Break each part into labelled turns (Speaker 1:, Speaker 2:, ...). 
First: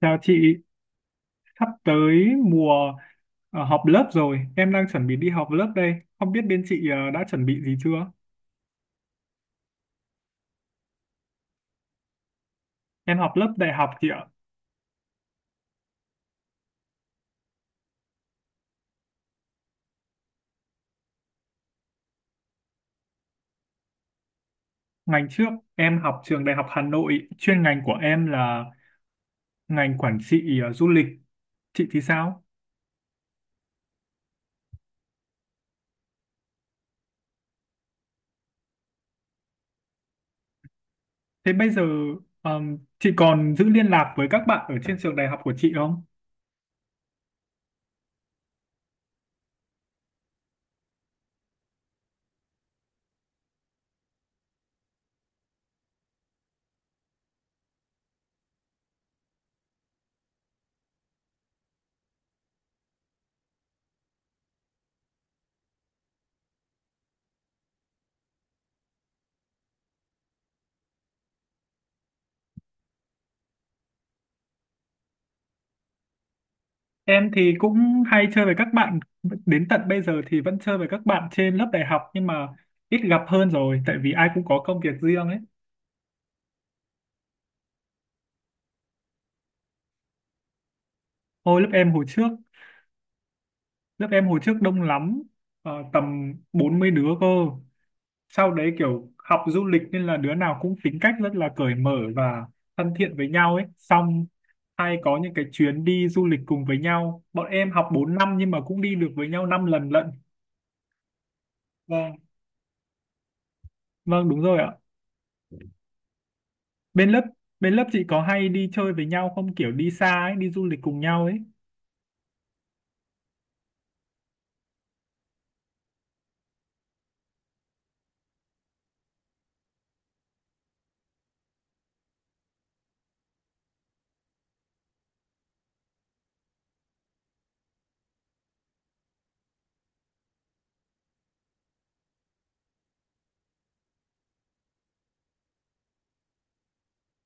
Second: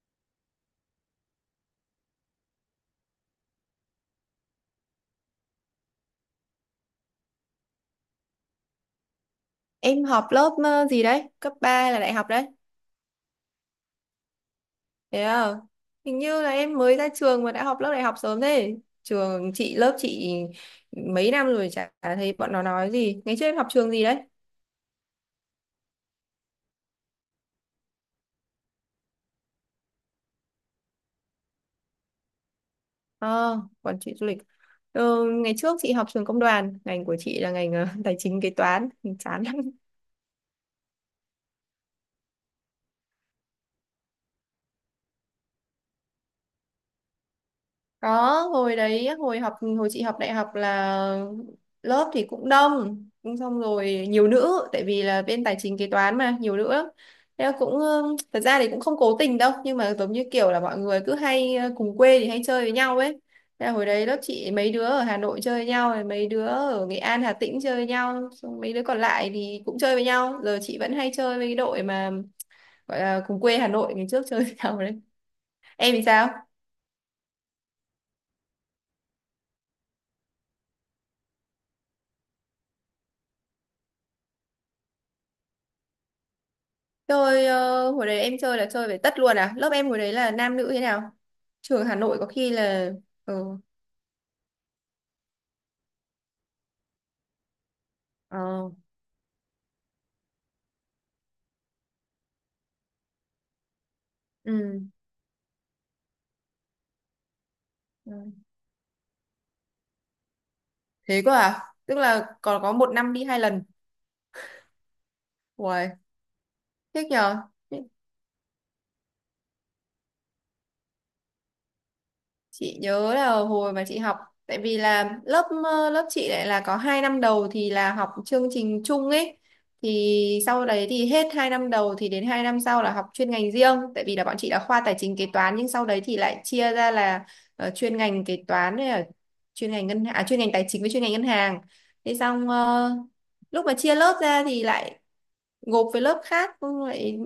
Speaker 1: Chào chị, sắp tới mùa họp lớp rồi, em đang chuẩn bị đi học lớp đây. Không biết bên chị đã chuẩn bị gì chưa?
Speaker 2: Em học lớp gì đấy? Cấp 3 là đại học đấy.
Speaker 1: Em học lớp đại học chị ạ.
Speaker 2: Thế à? Hình như là em mới ra trường mà đã học lớp đại học sớm thế. Trường chị, lớp chị mấy năm rồi chả thấy bọn nó nói gì. Ngày trước em học trường gì đấy?
Speaker 1: Ngành trước em học trường Đại học Hà Nội, chuyên ngành của em là ngành quản trị du lịch. Chị thì sao?
Speaker 2: Ờ, Quản trị du lịch. Ngày trước chị học trường công đoàn, ngành của chị là ngành tài chính kế toán, chán.
Speaker 1: Thế bây giờ chị còn giữ liên lạc với các bạn ở trên trường đại học của chị không?
Speaker 2: Có, hồi chị học đại học là lớp thì cũng đông, cũng xong rồi nhiều nữ, tại vì là bên tài chính kế toán mà, nhiều nữ lắm. Thế là cũng, thật ra thì cũng không cố tình đâu, nhưng mà giống như kiểu là mọi người cứ hay cùng quê thì hay chơi với nhau ấy. Thế là hồi đấy lớp chị mấy đứa ở Hà Nội chơi với nhau, rồi mấy đứa ở Nghệ An, Hà Tĩnh chơi với nhau, xong mấy đứa còn lại thì cũng chơi với nhau. Giờ chị vẫn hay chơi với cái đội mà gọi là cùng quê Hà Nội ngày trước chơi với nhau đấy. Em thì sao?
Speaker 1: Em thì cũng hay chơi với các bạn, đến tận bây giờ thì vẫn chơi với các bạn trên lớp đại học nhưng mà ít gặp hơn rồi tại vì ai cũng có công việc riêng ấy.
Speaker 2: Chơi hồi đấy em chơi là chơi về tất luôn à? Lớp em hồi đấy là nam nữ thế nào?
Speaker 1: Hồi lớp
Speaker 2: Trường
Speaker 1: em
Speaker 2: Hà
Speaker 1: hồi
Speaker 2: Nội có
Speaker 1: trước,
Speaker 2: khi là ừ.
Speaker 1: lớp em hồi trước đông lắm, tầm 40 đứa cơ. Sau
Speaker 2: Ờ,
Speaker 1: đấy kiểu học du lịch nên là đứa nào cũng tính cách rất là cởi mở và thân thiện với nhau ấy. Xong
Speaker 2: ừ,
Speaker 1: hay có những cái chuyến đi du lịch cùng với nhau. Bọn em học 4 năm
Speaker 2: ừ.
Speaker 1: nhưng mà cũng đi được với nhau 5 lần lận.
Speaker 2: Thế cơ à? Tức
Speaker 1: Vâng,
Speaker 2: là còn có một năm đi hai lần.
Speaker 1: vâng đúng rồi ạ.
Speaker 2: Ui, thích
Speaker 1: bên lớp
Speaker 2: nhờ.
Speaker 1: bên lớp chị có hay đi chơi với nhau không, kiểu đi xa ấy, đi du lịch cùng nhau ấy?
Speaker 2: Chị nhớ là hồi mà chị học, tại vì là lớp lớp chị lại là có hai năm đầu thì là học chương trình chung ấy, thì sau đấy thì hết hai năm đầu thì đến hai năm sau là học chuyên ngành riêng, tại vì là bọn chị là khoa tài chính kế toán nhưng sau đấy thì lại chia ra là chuyên ngành kế toán với là chuyên ngành chuyên ngành tài chính với chuyên ngành ngân hàng. Thế xong lúc mà chia lớp ra thì lại gộp với lớp khác, xong lại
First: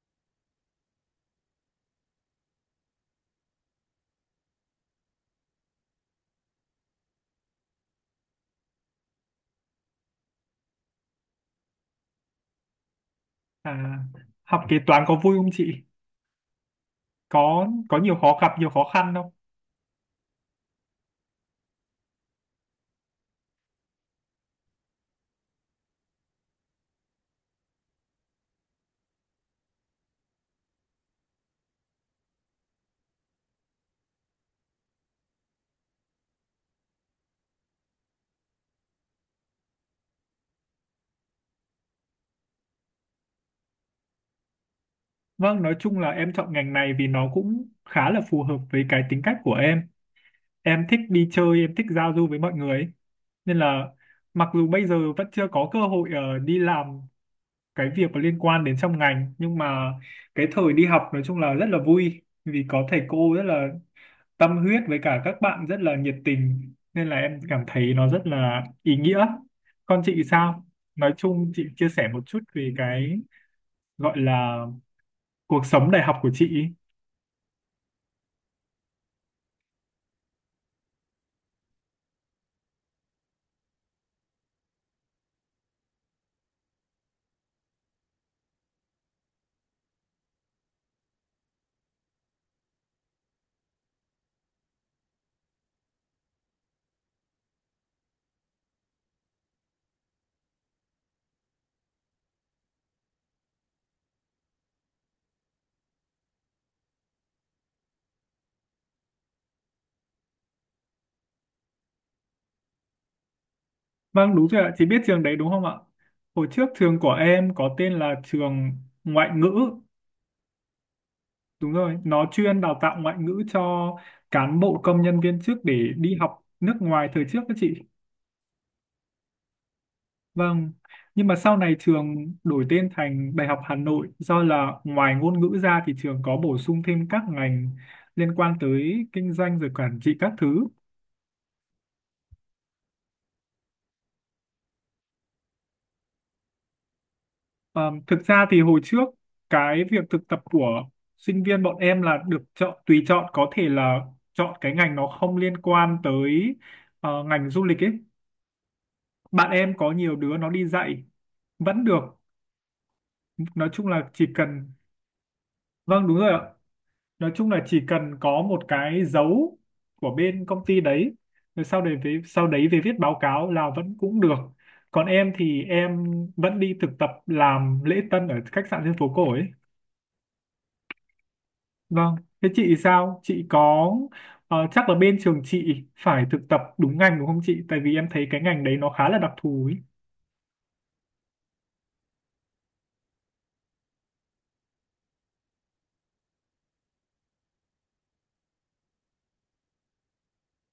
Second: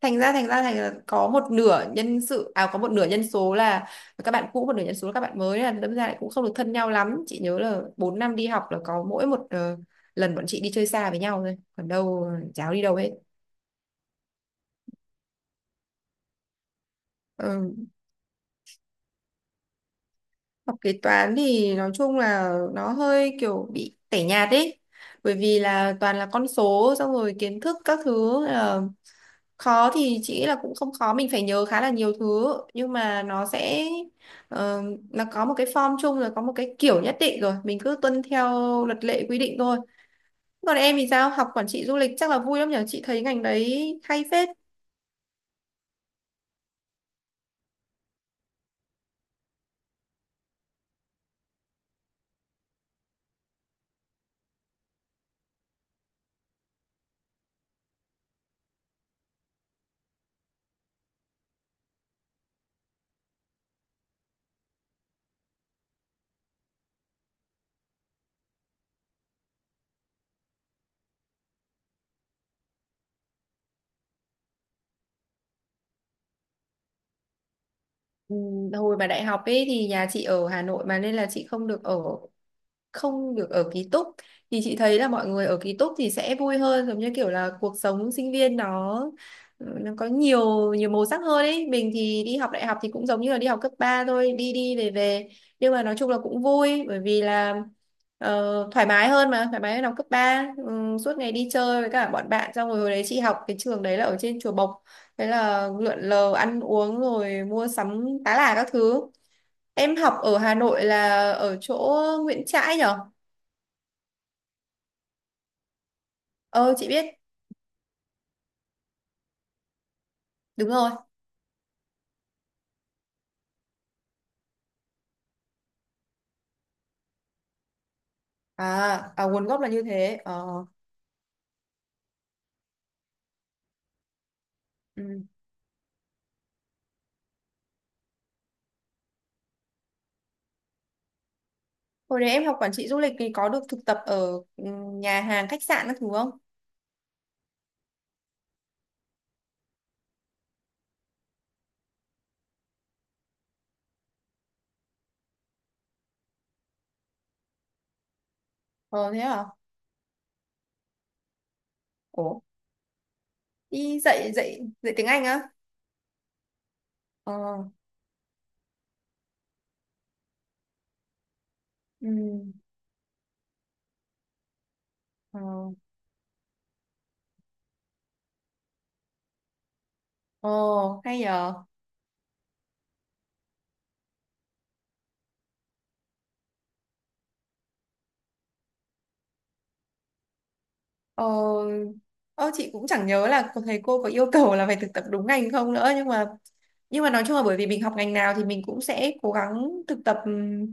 Speaker 2: thành là có một nửa nhân sự à có một nửa nhân số là các bạn cũ, một nửa nhân số là các bạn mới, là đâm ra lại cũng không được thân nhau lắm. Chị nhớ là 4 năm đi học là có mỗi một lần bọn chị đi chơi xa với nhau thôi, còn đâu cháu đi đâu hết.
Speaker 1: À, học kế toán có vui không chị, có
Speaker 2: Ừ.
Speaker 1: có nhiều khó gặp nhiều khó khăn không?
Speaker 2: Học kế toán thì nói chung là nó hơi kiểu bị tẻ nhạt ấy. Bởi vì là toàn là con số, xong rồi kiến thức các thứ là khó thì chị nghĩ là cũng không khó, mình phải nhớ khá là nhiều thứ, nhưng mà nó sẽ ờ, nó có một cái form chung rồi, có một cái kiểu nhất định rồi, mình cứ tuân theo luật lệ quy định thôi. Còn em thì sao? Học quản trị du lịch chắc là vui lắm nhỉ? Chị thấy ngành đấy hay phết.
Speaker 1: Vâng, nói chung là em chọn ngành này vì nó cũng khá là phù hợp với cái tính cách của em thích đi chơi, em thích giao du với mọi người ấy. Nên là mặc dù bây giờ vẫn chưa có cơ hội đi làm cái việc có liên quan đến trong ngành, nhưng mà cái thời đi học nói chung là rất là vui vì có thầy cô rất là tâm huyết với cả các bạn rất là nhiệt tình, nên là em cảm thấy nó rất là ý nghĩa. Còn chị sao? Nói chung chị chia sẻ một chút về cái gọi là cuộc sống đại học của chị.
Speaker 2: Ừ, hồi mà đại học ấy thì nhà chị ở Hà Nội mà, nên là chị không được ở, không được ở ký túc, thì chị thấy là mọi người ở ký túc thì sẽ vui hơn, giống như kiểu là cuộc sống sinh viên nó ừ, nó có nhiều nhiều màu sắc hơn ấy. Mình thì đi học đại học thì cũng giống như là đi học cấp 3 thôi, đi đi về về, nhưng mà nói chung là cũng vui, bởi vì là thoải mái hơn, thoải mái hơn học cấp ba, ừ, suốt ngày đi chơi với cả bọn bạn, xong rồi hồi đấy chị học cái trường đấy là ở trên Chùa Bộc, thế là lượn lờ ăn uống rồi mua sắm tá là các thứ. Em học ở Hà Nội là ở chỗ Nguyễn Trãi nhở?
Speaker 1: Vâng đúng rồi ạ, chị biết trường đấy đúng không ạ? Hồi trước
Speaker 2: Ờ chị
Speaker 1: trường
Speaker 2: biết,
Speaker 1: của em có tên là trường ngoại ngữ.
Speaker 2: đúng rồi.
Speaker 1: Đúng rồi, nó chuyên đào tạo ngoại ngữ cho cán bộ công nhân viên chức để đi học nước ngoài thời trước đó chị.
Speaker 2: À, à nguồn gốc là như thế. Ờ.
Speaker 1: Vâng, nhưng mà sau này trường đổi tên thành Đại học Hà Nội do là ngoài
Speaker 2: Ừ.
Speaker 1: ngôn ngữ ra thì trường có bổ sung thêm các ngành liên quan tới kinh doanh rồi quản trị các thứ.
Speaker 2: Hồi đấy em học quản trị du lịch thì có được thực tập ở ừ, nhà hàng khách sạn các thứ không?
Speaker 1: Ờ, thực ra thì hồi trước cái việc thực tập của sinh viên bọn em là được chọn tùy chọn, có thể là chọn cái ngành nó không liên quan tới ngành du lịch ấy.
Speaker 2: Ờ thế à?
Speaker 1: Bạn em có nhiều đứa nó đi dạy vẫn được,
Speaker 2: Ủa,
Speaker 1: nói chung
Speaker 2: đi
Speaker 1: là chỉ
Speaker 2: dạy dạy
Speaker 1: cần.
Speaker 2: dạy tiếng Anh á?
Speaker 1: Vâng đúng rồi ạ. Nói
Speaker 2: Ờ.
Speaker 1: chung là chỉ cần có một cái dấu của bên công ty đấy, rồi sau đấy về sau
Speaker 2: Ừ.
Speaker 1: đấy về viết báo cáo là vẫn cũng được. Còn em
Speaker 2: Ờ.
Speaker 1: thì em vẫn đi thực tập làm lễ tân ở khách sạn trên phố cổ ấy.
Speaker 2: Ờ hay nhờ.
Speaker 1: Vâng, thế chị sao, chị có chắc là bên trường chị phải thực tập đúng ngành đúng không chị, tại vì em thấy cái ngành đấy nó khá là đặc thù ấy.
Speaker 2: Ờ, ờ chị cũng chẳng nhớ là thầy cô có yêu cầu là phải thực tập đúng ngành không nữa, nhưng mà nói chung là bởi vì mình học ngành nào thì mình cũng sẽ cố gắng thực tập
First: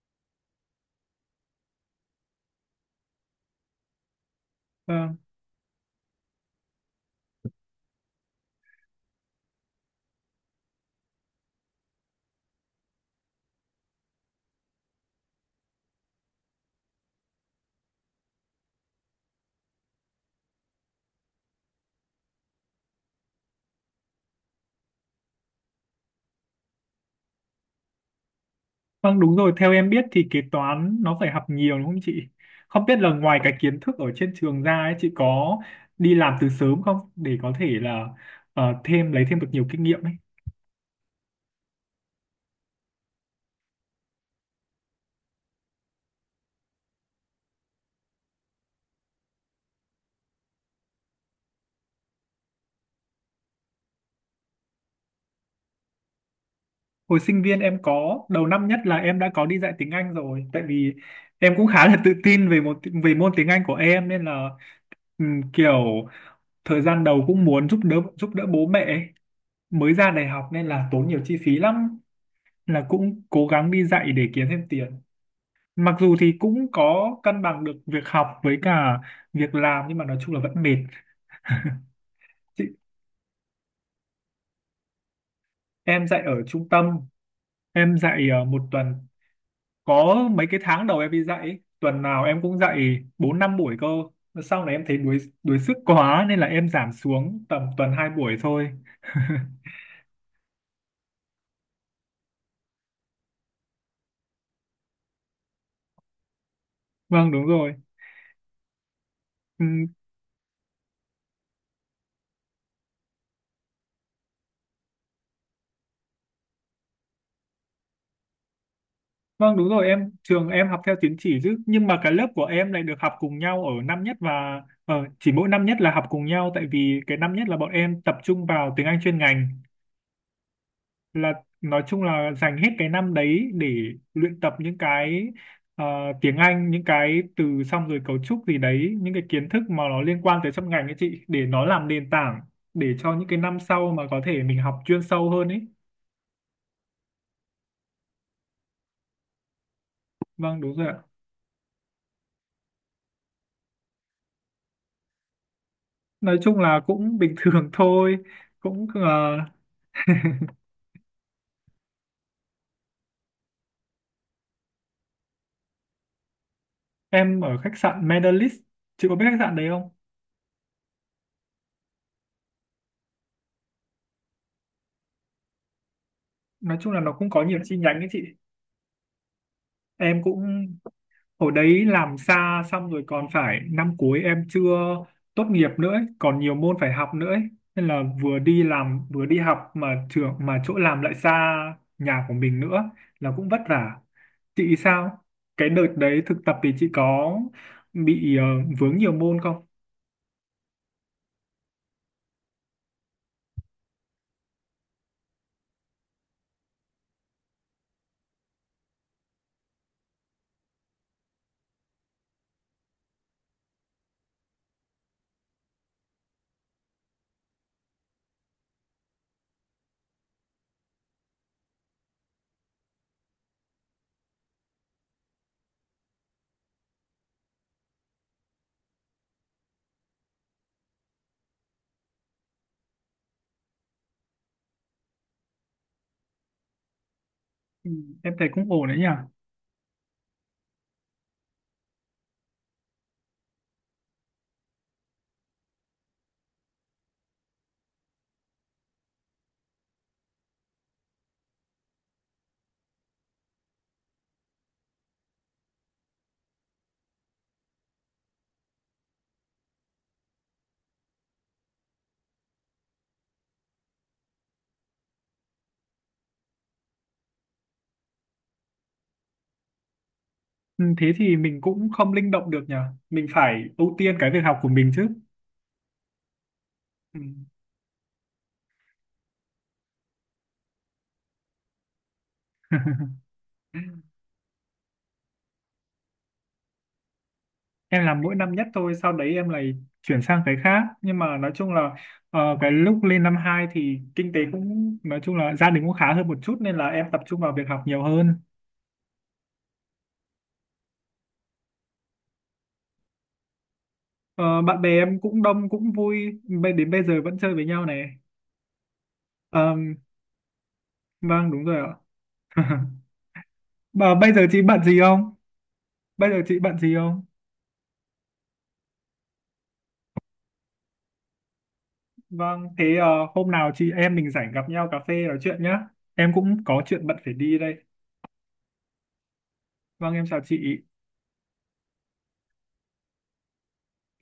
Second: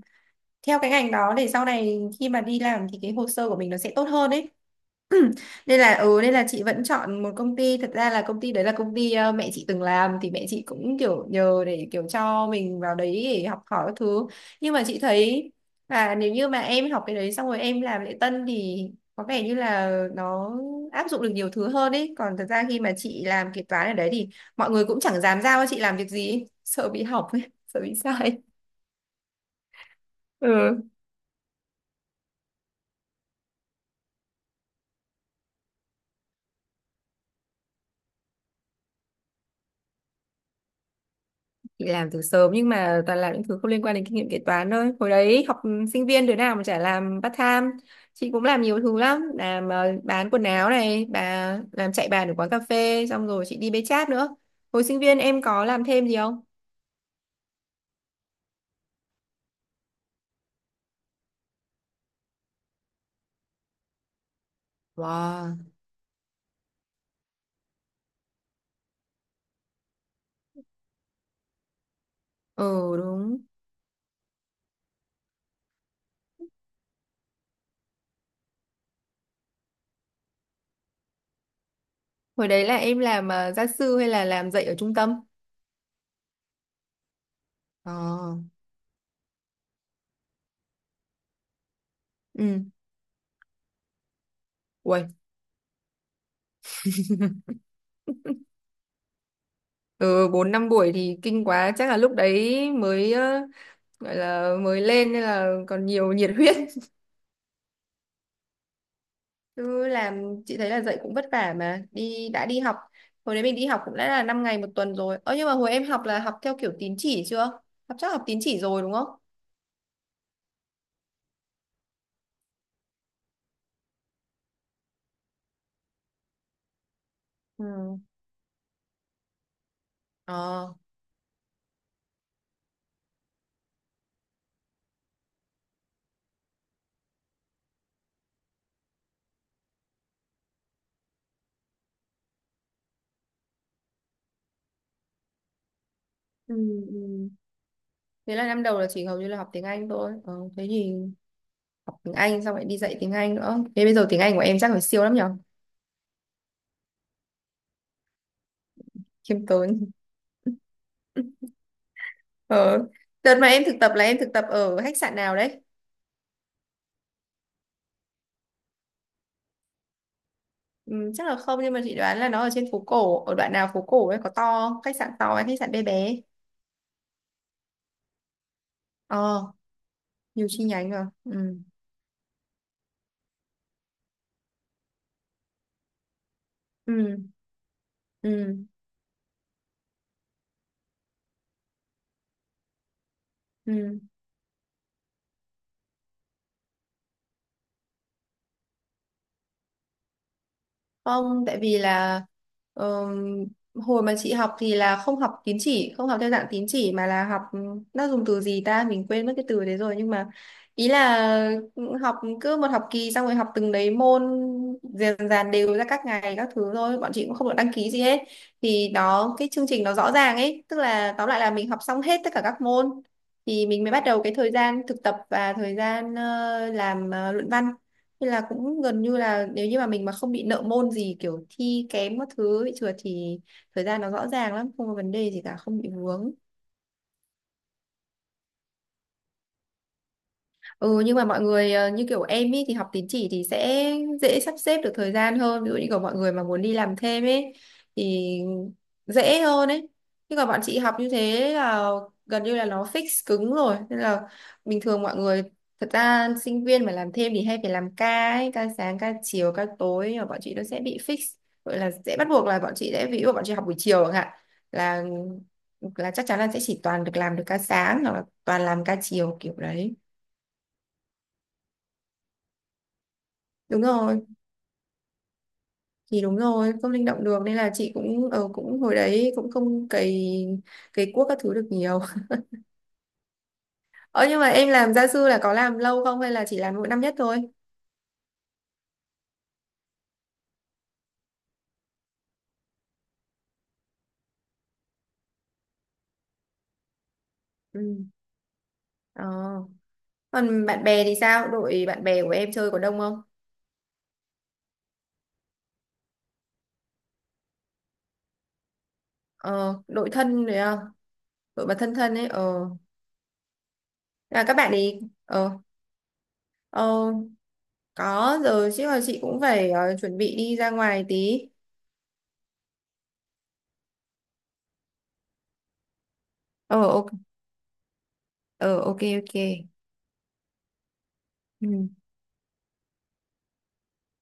Speaker 2: theo cái ngành đó, để sau này khi mà đi làm thì cái hồ sơ của mình nó sẽ tốt hơn ấy.
Speaker 1: Vâng.
Speaker 2: Nên là ừ, nên là chị vẫn chọn một công ty, thật ra là công ty đấy là công ty mẹ chị từng làm, thì mẹ chị cũng kiểu nhờ để kiểu cho mình vào đấy để học hỏi các thứ, nhưng mà chị thấy là nếu như mà em học cái đấy xong rồi em làm lễ tân thì có vẻ như là nó áp dụng được nhiều thứ hơn ấy, còn thật ra khi mà chị làm kế toán ở đấy thì mọi người cũng chẳng dám giao cho chị làm việc gì ấy, sợ bị hỏng ấy, sợ bị sai.
Speaker 1: Vâng đúng rồi, theo em biết thì kế
Speaker 2: Ừ,
Speaker 1: toán nó phải học nhiều đúng không chị? Không biết là ngoài cái kiến thức ở trên trường ra ấy, chị có đi làm từ sớm không để có thể là ờ, thêm lấy thêm được nhiều kinh nghiệm ấy.
Speaker 2: chị làm từ sớm nhưng mà toàn làm những thứ không liên quan đến kinh nghiệm kế toán thôi. Hồi đấy học sinh viên đứa nào mà chả làm part time. Chị cũng làm nhiều thứ lắm, làm bán quần áo này bà, làm chạy bàn ở quán cà phê, xong rồi chị đi bê chát nữa. Hồi sinh viên em có làm thêm gì không?
Speaker 1: Hồi sinh viên em có, đầu năm nhất là em đã có đi dạy tiếng Anh rồi, tại vì em cũng khá là tự tin về về môn tiếng Anh của em, nên là
Speaker 2: Wow.
Speaker 1: kiểu thời gian đầu cũng muốn giúp đỡ bố mẹ ấy. Mới ra đại học nên là tốn nhiều chi phí lắm, là
Speaker 2: Ừ
Speaker 1: cũng
Speaker 2: đúng.
Speaker 1: cố gắng đi dạy để kiếm thêm tiền. Mặc dù thì cũng có cân bằng được việc học với cả việc làm nhưng mà nói chung là vẫn mệt.
Speaker 2: Hồi đấy
Speaker 1: Chị,
Speaker 2: là em làm gia sư hay là làm dạy ở trung tâm?
Speaker 1: em dạy ở trung tâm,
Speaker 2: Ờ.
Speaker 1: em dạy 1 tuần. Có mấy cái tháng đầu em đi dạy ấy, tuần nào em cũng
Speaker 2: Ừ.
Speaker 1: dạy 4 5 buổi cơ. Sau này em thấy
Speaker 2: Ui.
Speaker 1: đuối đuối sức quá nên là em giảm xuống tầm tuần 2 buổi thôi.
Speaker 2: Ừ, bốn năm buổi thì kinh quá, chắc là lúc đấy mới gọi là mới lên nên là còn nhiều nhiệt huyết.
Speaker 1: Vâng đúng rồi. Ừ.
Speaker 2: Cứ làm chị thấy là dạy cũng vất vả mà đã đi học. Hồi đấy mình đi học cũng đã là 5 ngày một tuần rồi, ơ nhưng mà hồi em học là học theo kiểu tín chỉ chưa, chắc học tín chỉ rồi đúng không?
Speaker 1: Vâng đúng rồi, em, trường em học theo tín chỉ chứ, nhưng mà cái lớp của em lại được học cùng nhau ở năm nhất, và chỉ mỗi năm nhất là học cùng nhau tại vì cái năm nhất là bọn
Speaker 2: Ừ.
Speaker 1: em tập trung vào tiếng Anh chuyên ngành,
Speaker 2: Ờ.
Speaker 1: là nói chung là dành hết cái năm đấy để luyện tập những cái ờ, tiếng Anh, những cái từ xong rồi cấu trúc gì đấy, những cái kiến thức mà nó liên quan tới trong ngành ấy chị, để nó làm nền tảng để cho những cái năm sau mà có thể mình học chuyên sâu hơn ấy.
Speaker 2: Ừ. Ừ. Thế là năm đầu là chỉ hầu như là học tiếng Anh thôi,
Speaker 1: Vâng
Speaker 2: thế
Speaker 1: đúng rồi
Speaker 2: thì
Speaker 1: ạ.
Speaker 2: học tiếng Anh xong lại đi dạy tiếng Anh nữa, thế bây giờ tiếng Anh của em chắc phải siêu lắm nhở.
Speaker 1: Nói chung là cũng bình thường thôi, cũng
Speaker 2: Khiêm tốn. Ờ, đợt mà em thực tập là em thực tập ở khách sạn nào đấy?
Speaker 1: em ở khách sạn Medalist, chị có biết khách sạn đấy không?
Speaker 2: Ừ, chắc là không, nhưng mà chị đoán là nó ở trên phố cổ, ở đoạn nào phố cổ ấy, có to, khách sạn to hay khách sạn bé bé?
Speaker 1: Nói chung là nó cũng có nhiều chi nhánh ấy chị,
Speaker 2: Ờ,
Speaker 1: em
Speaker 2: nhiều chi
Speaker 1: cũng
Speaker 2: nhánh rồi,
Speaker 1: ở
Speaker 2: ừ.
Speaker 1: đấy làm xa, xong rồi còn phải, năm cuối em chưa tốt nghiệp nữa ấy, còn nhiều môn phải học
Speaker 2: Ừ.
Speaker 1: nữa ấy. Nên là vừa đi
Speaker 2: Ừ.
Speaker 1: làm vừa đi học mà trường, mà chỗ làm lại xa nhà của mình nữa, là cũng vất
Speaker 2: Ừ.
Speaker 1: vả. Chị sao, cái đợt đấy thực tập thì chị có bị vướng nhiều môn không?
Speaker 2: Không, tại vì là ờm, hồi mà chị học thì là không học tín chỉ, không học theo dạng tín chỉ, mà là học ừ, nó dùng từ gì ta, mình quên mất cái từ đấy rồi, nhưng mà ý là ừ, học cứ một học kỳ xong rồi học từng đấy môn, dần dần đều ra các ngày các thứ thôi, bọn chị cũng không được đăng ký gì hết. Thì đó cái chương trình nó rõ ràng ấy, tức là tóm lại là mình học xong hết tất cả các môn thì mình mới bắt đầu cái thời gian thực tập và thời gian làm luận văn. Thế là cũng gần như là nếu như mà mình mà không bị nợ môn gì kiểu thi kém các thứ bị trượt thì thời gian nó rõ ràng lắm, không có vấn đề gì cả, không bị vướng.
Speaker 1: Ừ, em thấy cũng ổn đấy nhỉ.
Speaker 2: Ừ, nhưng mà mọi người như kiểu em ý thì học tín chỉ thì sẽ dễ sắp xếp được thời gian hơn, ví dụ như của mọi người mà muốn đi làm thêm ấy thì dễ hơn ấy, nhưng mà bọn chị học như thế là gần như là nó fix cứng rồi, nên là bình thường mọi người, thật ra sinh viên mà làm thêm thì hay phải làm ca ấy, ca sáng ca chiều ca tối, nhưng mà bọn chị nó sẽ bị fix, gọi là sẽ bắt buộc là bọn chị sẽ, ví dụ bọn chị học buổi chiều chẳng hạn, là là chắc chắn là sẽ chỉ toàn được làm được ca sáng hoặc là toàn làm ca chiều kiểu đấy.
Speaker 1: Ừ, thế thì mình cũng không linh động được nhờ. Mình phải
Speaker 2: Đúng
Speaker 1: ưu tiên
Speaker 2: rồi,
Speaker 1: cái việc học của mình chứ.
Speaker 2: thì đúng rồi, không linh
Speaker 1: Ừ.
Speaker 2: động được nên là chị cũng cũng hồi đấy cũng không cày cày cuốc các thứ được nhiều. Ờ, nhưng mà em làm gia sư là có làm lâu không hay là chỉ làm mỗi năm nhất thôi?
Speaker 1: Em làm mỗi năm nhất thôi, sau đấy em lại chuyển sang cái khác. Nhưng mà nói chung là cái lúc lên năm 2 thì kinh tế cũng, nói chung là gia đình cũng khá hơn một chút nên là em tập trung vào việc
Speaker 2: Ừ.
Speaker 1: học nhiều hơn.
Speaker 2: Ờ. Còn bạn bè thì sao, đội bạn bè của em chơi có đông không?
Speaker 1: Ờ, bạn bè em cũng đông cũng vui, đến bây giờ vẫn chơi với nhau này. Ờ,
Speaker 2: Ờ, đội thân đấy không,
Speaker 1: vâng đúng
Speaker 2: đội mà
Speaker 1: rồi
Speaker 2: thân
Speaker 1: ạ.
Speaker 2: thân ấy? Ờ,
Speaker 1: Mà bây
Speaker 2: là
Speaker 1: giờ
Speaker 2: các
Speaker 1: chị
Speaker 2: bạn
Speaker 1: bận
Speaker 2: ấy.
Speaker 1: gì không?
Speaker 2: Ờ.
Speaker 1: Bây giờ chị bận gì
Speaker 2: Ờ,
Speaker 1: không?
Speaker 2: có rồi chứ, là chị cũng phải chuẩn bị đi ra ngoài tí.
Speaker 1: Vâng, thế hôm nào chị em mình rảnh gặp nhau cà phê nói chuyện nhá. Em cũng
Speaker 2: Ờ,
Speaker 1: có
Speaker 2: ok.
Speaker 1: chuyện bận phải đi đây.
Speaker 2: Ờ ok ok
Speaker 1: Vâng, em chào chị.
Speaker 2: Ừ.